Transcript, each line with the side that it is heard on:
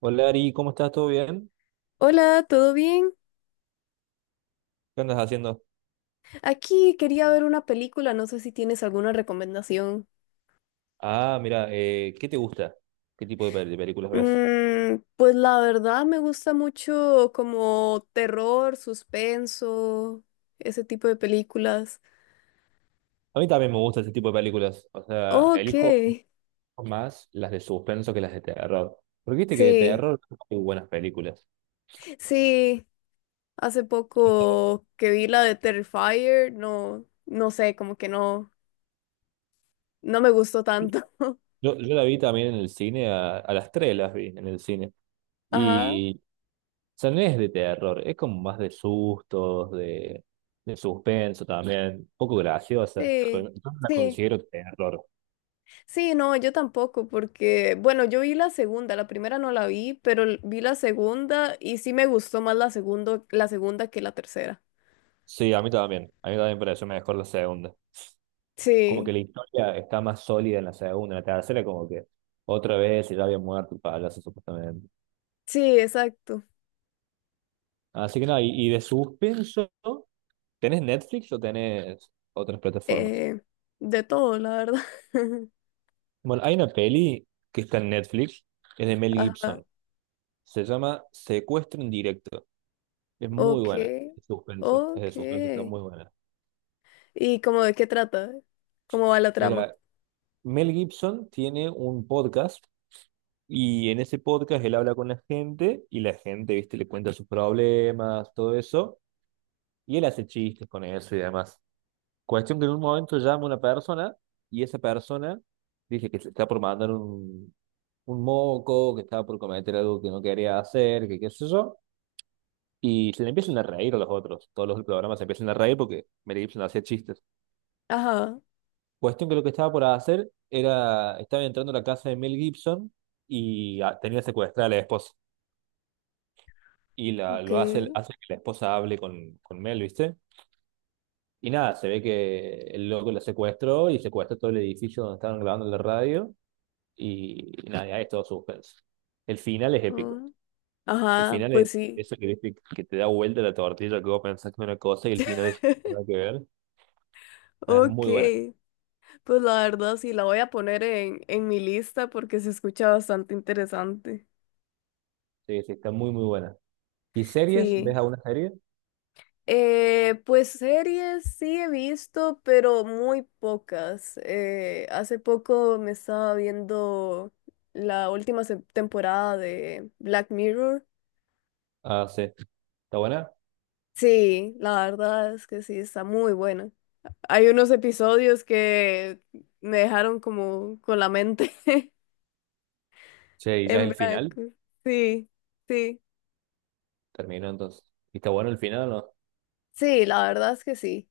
right: Hola Ari, ¿cómo estás? ¿Todo bien?
left: Hola, ¿todo bien?
right: ¿Qué andas haciendo?
left: Aquí quería ver una película, no sé si tienes alguna recomendación.
right: Ah, mira, ¿qué te gusta? ¿Qué tipo de películas ves?
left: Pues la verdad me gusta mucho como terror, suspenso, ese tipo de películas.
right: A mí también me gusta ese tipo de películas. O sea,
left: Ok,
right: elijo más las de suspenso que las de terror. Porque viste que de
left: sí,
right: terror hay buenas películas.
left: sí, hace
right: O sea,
left: poco que vi la de Terrifier, no, no sé, como que no, no me gustó tanto.
right: yo la vi también en el cine, a las tres las vi en el cine.
left: Ajá,
right: Y, o sea, no es de terror, es como más de sustos, de suspenso también. Un poco graciosa, pero
left: sí,
right: yo no la
left: sí.
right: considero terror.
left: Sí, no, yo tampoco, porque, bueno, yo vi la segunda, la primera no la vi, pero vi la segunda y sí me gustó más la segunda que la tercera.
right: Sí, a mí también. A mí también me pareció mejor la segunda. Como que
left: Sí,
right: la historia está más sólida en la segunda, en la tercera, como que otra vez y ya había muerto el payaso supuestamente.
left: sí, exacto.
right: Así que nada, y de suspenso, ¿tenés Netflix o tenés otras plataformas?
left: Eh, de todo, la verdad.
right: Bueno, hay una peli que está en Netflix, es de Mel
left: Ajá,
right: Gibson, se llama Secuestro en directo, es muy
left: ok,
right: buena, es
left: ok.
right: de suspenso, está muy buena.
left: ¿Y cómo de qué trata? ¿Cómo va la trama?
right: Mira, Mel Gibson tiene un podcast. Y en ese podcast él habla con la gente y la gente, viste, le cuenta sus problemas, todo eso. Y él hace chistes con eso y demás. Cuestión que en un momento llama una persona y esa persona dice que se está por mandar un moco, que estaba por cometer algo que no quería hacer, que qué sé yo. Y se le empiezan a reír a los otros. Todos los del programa se empiezan a reír porque Mel Gibson hacía chistes.
left: Ajá,
right: Cuestión que lo que estaba por hacer era, estaba entrando a la casa de Mel Gibson y ah, tenía secuestrada a la esposa. Y la,
left: ok.
right: lo hace, hace que la esposa hable con Mel, ¿viste? Y nada, se ve que el loco la secuestró y secuestró todo el edificio donde estaban grabando la radio. Y nada, ya es todo suspenso. El final es épico.
left: Ah,
right: El
left: ajá,
right: final es
left: pues sí.
right: eso que, viste que te da vuelta la tortilla, que vos pensás que es una cosa y el final es nada que ver. Nada, es
left: Ok.
right: muy buena.
left: Pues la verdad sí, la voy a poner en mi lista porque se escucha bastante interesante.
right: Sí, sí, está muy, muy buena. ¿Y series? ¿Ves
left: Sí.
right: alguna serie?
left: Pues series sí he visto, pero muy pocas. Hace poco me estaba viendo la última temporada de Black Mirror.
right: Ah, sí. ¿Está buena?
left: Sí, la verdad es que sí, está muy buena. Hay unos episodios que me dejaron como con la mente
right: Che, y ya es
left: en
right: el final.
left: blanco. Sí, sí.
right: Terminó entonces. ¿Y está bueno el final o no?
left: Sí, la verdad es que sí.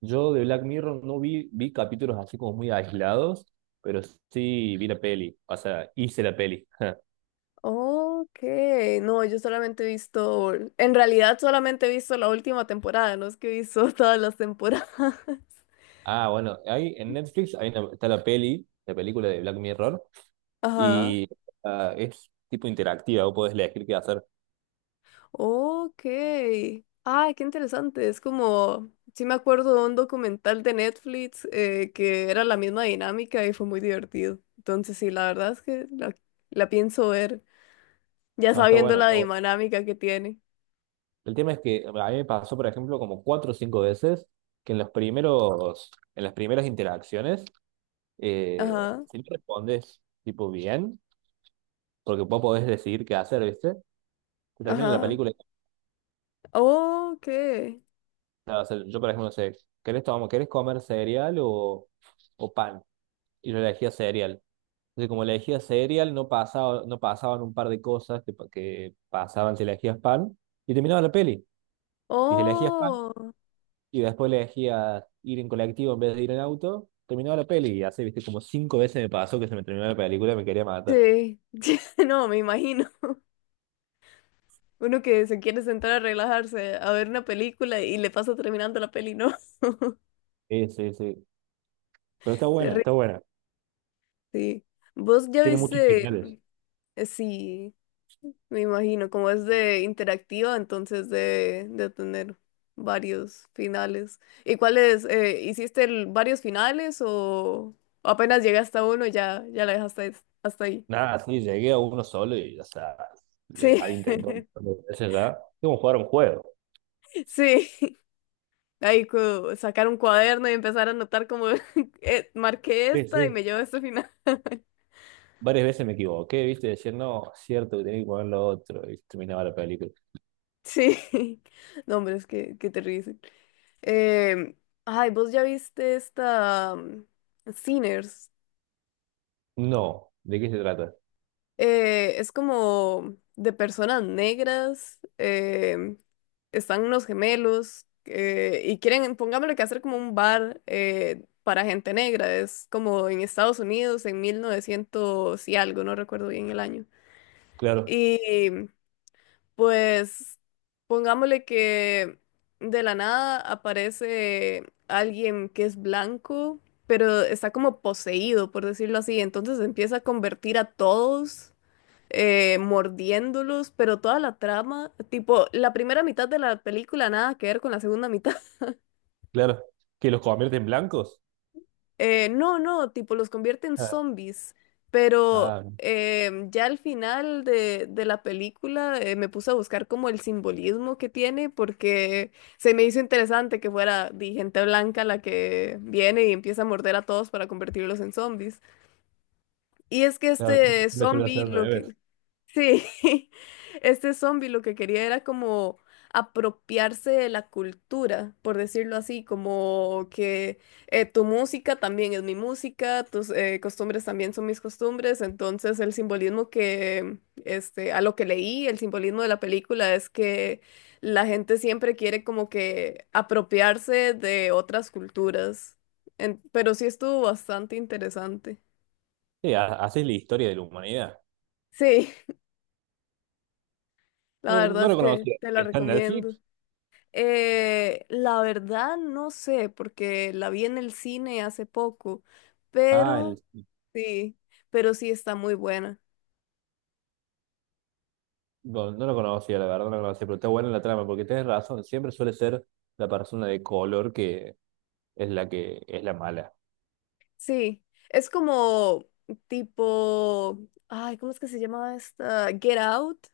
right: Yo de Black Mirror no vi, vi capítulos así como muy aislados, pero sí vi la peli, o sea, hice la peli.
left: Ok, no, yo solamente he visto, en realidad solamente he visto la última temporada, no es que he visto todas las temporadas.
right: Ah, bueno, hay en Netflix hay está la peli, la película de Black Mirror,
left: Ajá,
right: y ah, es tipo interactiva, vos podés elegir qué hacer.
left: ok. Ay, qué interesante, es como, sí me acuerdo de un documental de Netflix que era la misma dinámica y fue muy divertido. Entonces sí, la verdad es que la pienso ver, ya
right: No, está
left: sabiendo
right: bueno,
left: la
right: está bueno.
left: dinámica que tiene.
right: El tema es que a mí me pasó, por ejemplo, como cuatro o cinco veces que en los primeros, en las primeras interacciones,
left: Ajá,
right: si no respondes tipo bien, porque vos podés decidir qué hacer, ¿viste? Te termina la
left: ajá.
right: película
left: Ok.
right: nada, o sea, yo por ejemplo, no sé, ¿querés comer cereal o pan? Y yo elegía cereal. Entonces, como elegía cereal, no pasaba, no pasaban un par de cosas que, que pasaban si elegías pan, y terminaba la peli. Y si elegías pan,
left: Oh.
right: y después elegías ir en colectivo en vez de ir en auto, terminaba la peli. Y así, viste, como cinco veces me pasó que se me terminó la película y me quería matar.
left: Sí, no, me imagino. Uno que se quiere sentar a relajarse, a ver una película y le pasa terminando la peli, ¿no?
right: Sí, sí, sí. Pero está buena, está
left: Terrible,
right: buena.
left: sí. ¿Vos ya
right: Tiene muchos
left: viste?
right: finales.
left: Sí, me imagino, como es de interactiva, entonces de tener varios finales. ¿Y cuáles? ¿Hiciste varios finales o apenas llegaste a uno y ya, ya la dejaste hasta ahí?
right: Nada, sí, llegué a uno solo y, o sea, le
left: Sí,
right: había intentado un par de veces ya. Es como jugar un juego.
left: sí. Ahí sacar un cuaderno y empezar a anotar como marqué
right: Sí,
left: esta y
right: sí.
left: me llevo a este final.
right: Varias veces me equivoqué, ¿viste? Decía, no, cierto que tenía que poner lo otro y terminaba la película.
left: Sí, no, hombre, es que terrible. Eh, Ay, vos ya viste esta Sinners.
right: No, ¿de qué se trata?
left: Es como de personas negras. Están unos gemelos y quieren, pongámosle que hacer como un bar para gente negra. Es como en Estados Unidos en 1900 y algo, no recuerdo bien el año.
right: Claro,
left: Y pues pongámosle que de la nada aparece alguien que es blanco, pero está como poseído, por decirlo así. Entonces empieza a convertir a todos, mordiéndolos, pero toda la trama, tipo, la primera mitad de la película nada que ver con la segunda mitad.
right: claro. ¿Que los convierte en blancos?
left: No, no, tipo los convierte en
right: Ah,
left: zombies, pero
right: ah,
left: ya al final de la película me puse a buscar como el simbolismo que tiene porque se me hizo interesante que fuera gente blanca la que viene y empieza a morder a todos para convertirlos en zombies. Y es que
right: claro,
left: este
right: me suele hacer
left: zombie
right: al
left: lo
right: revés.
left: que, sí, este zombie lo que quería era como apropiarse de la cultura, por decirlo así, como que tu música también es mi música, tus costumbres también son mis costumbres, entonces el simbolismo que, este, a lo que leí, el simbolismo de la película es que la gente siempre quiere como que apropiarse de otras culturas. En- pero sí estuvo bastante interesante.
right: Sí, así la historia de la humanidad.
left: Sí, la
right: No,
left: verdad
right: no
left: es
right: lo
left: que
right: conocía.
left: te la
right: ¿Está en
left: recomiendo.
right: Netflix?
left: La verdad no sé, porque la vi en el cine hace poco,
right: Ah, en-
left: pero sí, pero sí está muy buena.
right: no, no lo conocía, la verdad, no lo conocía, pero está buena la trama, porque tienes razón, siempre suele ser la persona de color que es la mala.
left: Sí, es como tipo, ay, ¿cómo es que se llama esta? Get Out,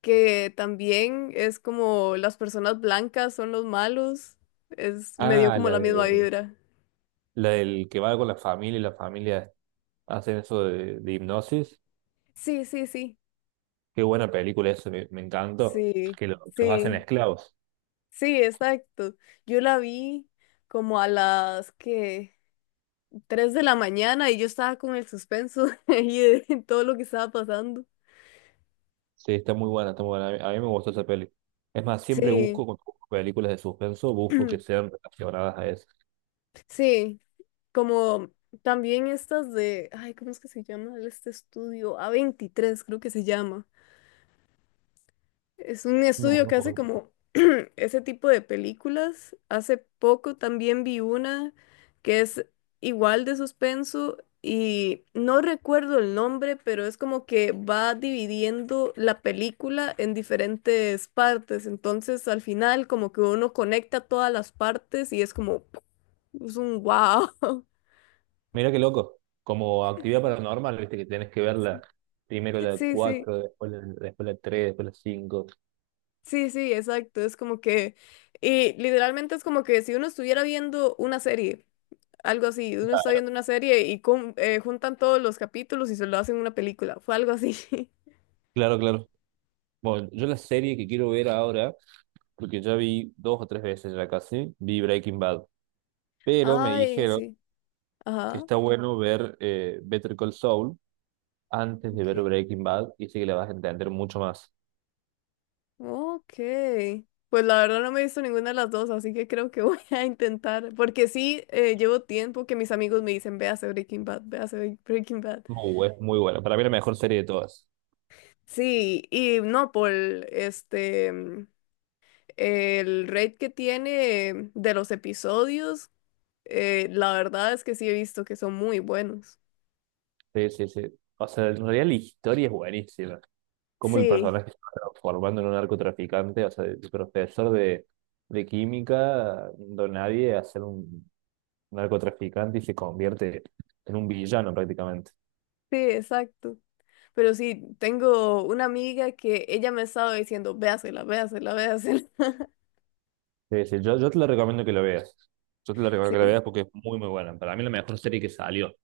left: que también es como las personas blancas son los malos, es me dio
right: Ah,
left: como
right: la
left: la misma
right: de
left: vibra.
right: la del que va con la familia y la familia hacen eso de hipnosis.
left: Sí, sí, sí,
right: Qué buena película eso, me encantó.
left: sí,
right: Que los hacen
left: sí,
right: esclavos.
left: sí, exacto. Yo la vi como a las que... 3 de la mañana y yo estaba con el suspenso ahí de todo lo que estaba pasando.
right: Sí, está muy buena, está muy buena. A mí me gustó esa peli. Es más, siempre busco,
left: Sí,
right: cuando busco películas de suspenso, busco que sean relacionadas a eso.
left: sí, como también estas de, ay, ¿cómo es que se llama este estudio? A24 creo que se llama. Es un
right: No,
left: estudio
right: no
left: que hace
right: puedo.
left: como ese tipo de películas. Hace poco también vi una que es igual de suspenso y no recuerdo el nombre, pero es como que va dividiendo la película en diferentes partes. Entonces al final como que uno conecta todas las partes y es como es un wow.
right: Mira qué loco. Como actividad paranormal, viste que tenés que verla. Primero la
left: Sí, sí.
right: 4 después la tres, después la cinco.
left: Sí, sí, exacto. Es como que, y literalmente es como que si uno estuviera viendo una serie, algo así, uno está viendo una serie y juntan todos los capítulos y se lo hacen una película. Fue algo así.
right: Claro, claro. Bueno, yo la serie que quiero ver ahora, porque ya vi dos o tres veces ya casi, vi Breaking Bad, pero me
left: Ay,
right: dijeron
left: sí.
right: que
left: Ajá.
right: está bueno ver Better Call Saul antes de ver
left: Okay.
right: Breaking Bad y sí que la vas a entender mucho más.
left: Ok. Pues la verdad no me he visto ninguna de las dos, así que creo que voy a intentar. Porque sí, llevo tiempo que mis amigos me dicen, véase Breaking Bad, véase Breaking Bad.
right: Muy, es muy bueno. Para mí la mejor serie de todas.
left: Sí, y no por este. El rate que tiene de los episodios, la verdad es que sí he visto que son muy buenos.
right: Sí, sí, sí. O sea, en realidad la historia es buenísima. Cómo el
left: Sí,
right: personaje se va transformando en un narcotraficante, o sea, de profesor de química, don nadie, a ser un narcotraficante y se convierte en un villano prácticamente.
left: sí, exacto. Pero sí, tengo una amiga que ella me estaba diciendo, véasela, véasela, véasela.
right: Sí, sí, yo te lo recomiendo que lo veas. Yo te lo recomiendo que lo
left: Sí,
right: veas porque es muy, muy buena. Para mí la mejor serie que salió.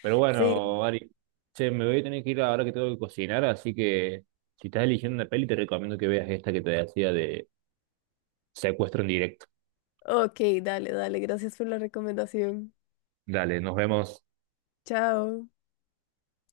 right: Pero
left: sí.
right: bueno, Ari, che, me voy a tener que ir ahora que tengo que cocinar, así que si estás eligiendo una peli, te recomiendo que veas esta que te decía de Secuestro en directo.
left: Ok, dale, dale. Gracias por la recomendación.
right: Dale, nos vemos.
left: Chao.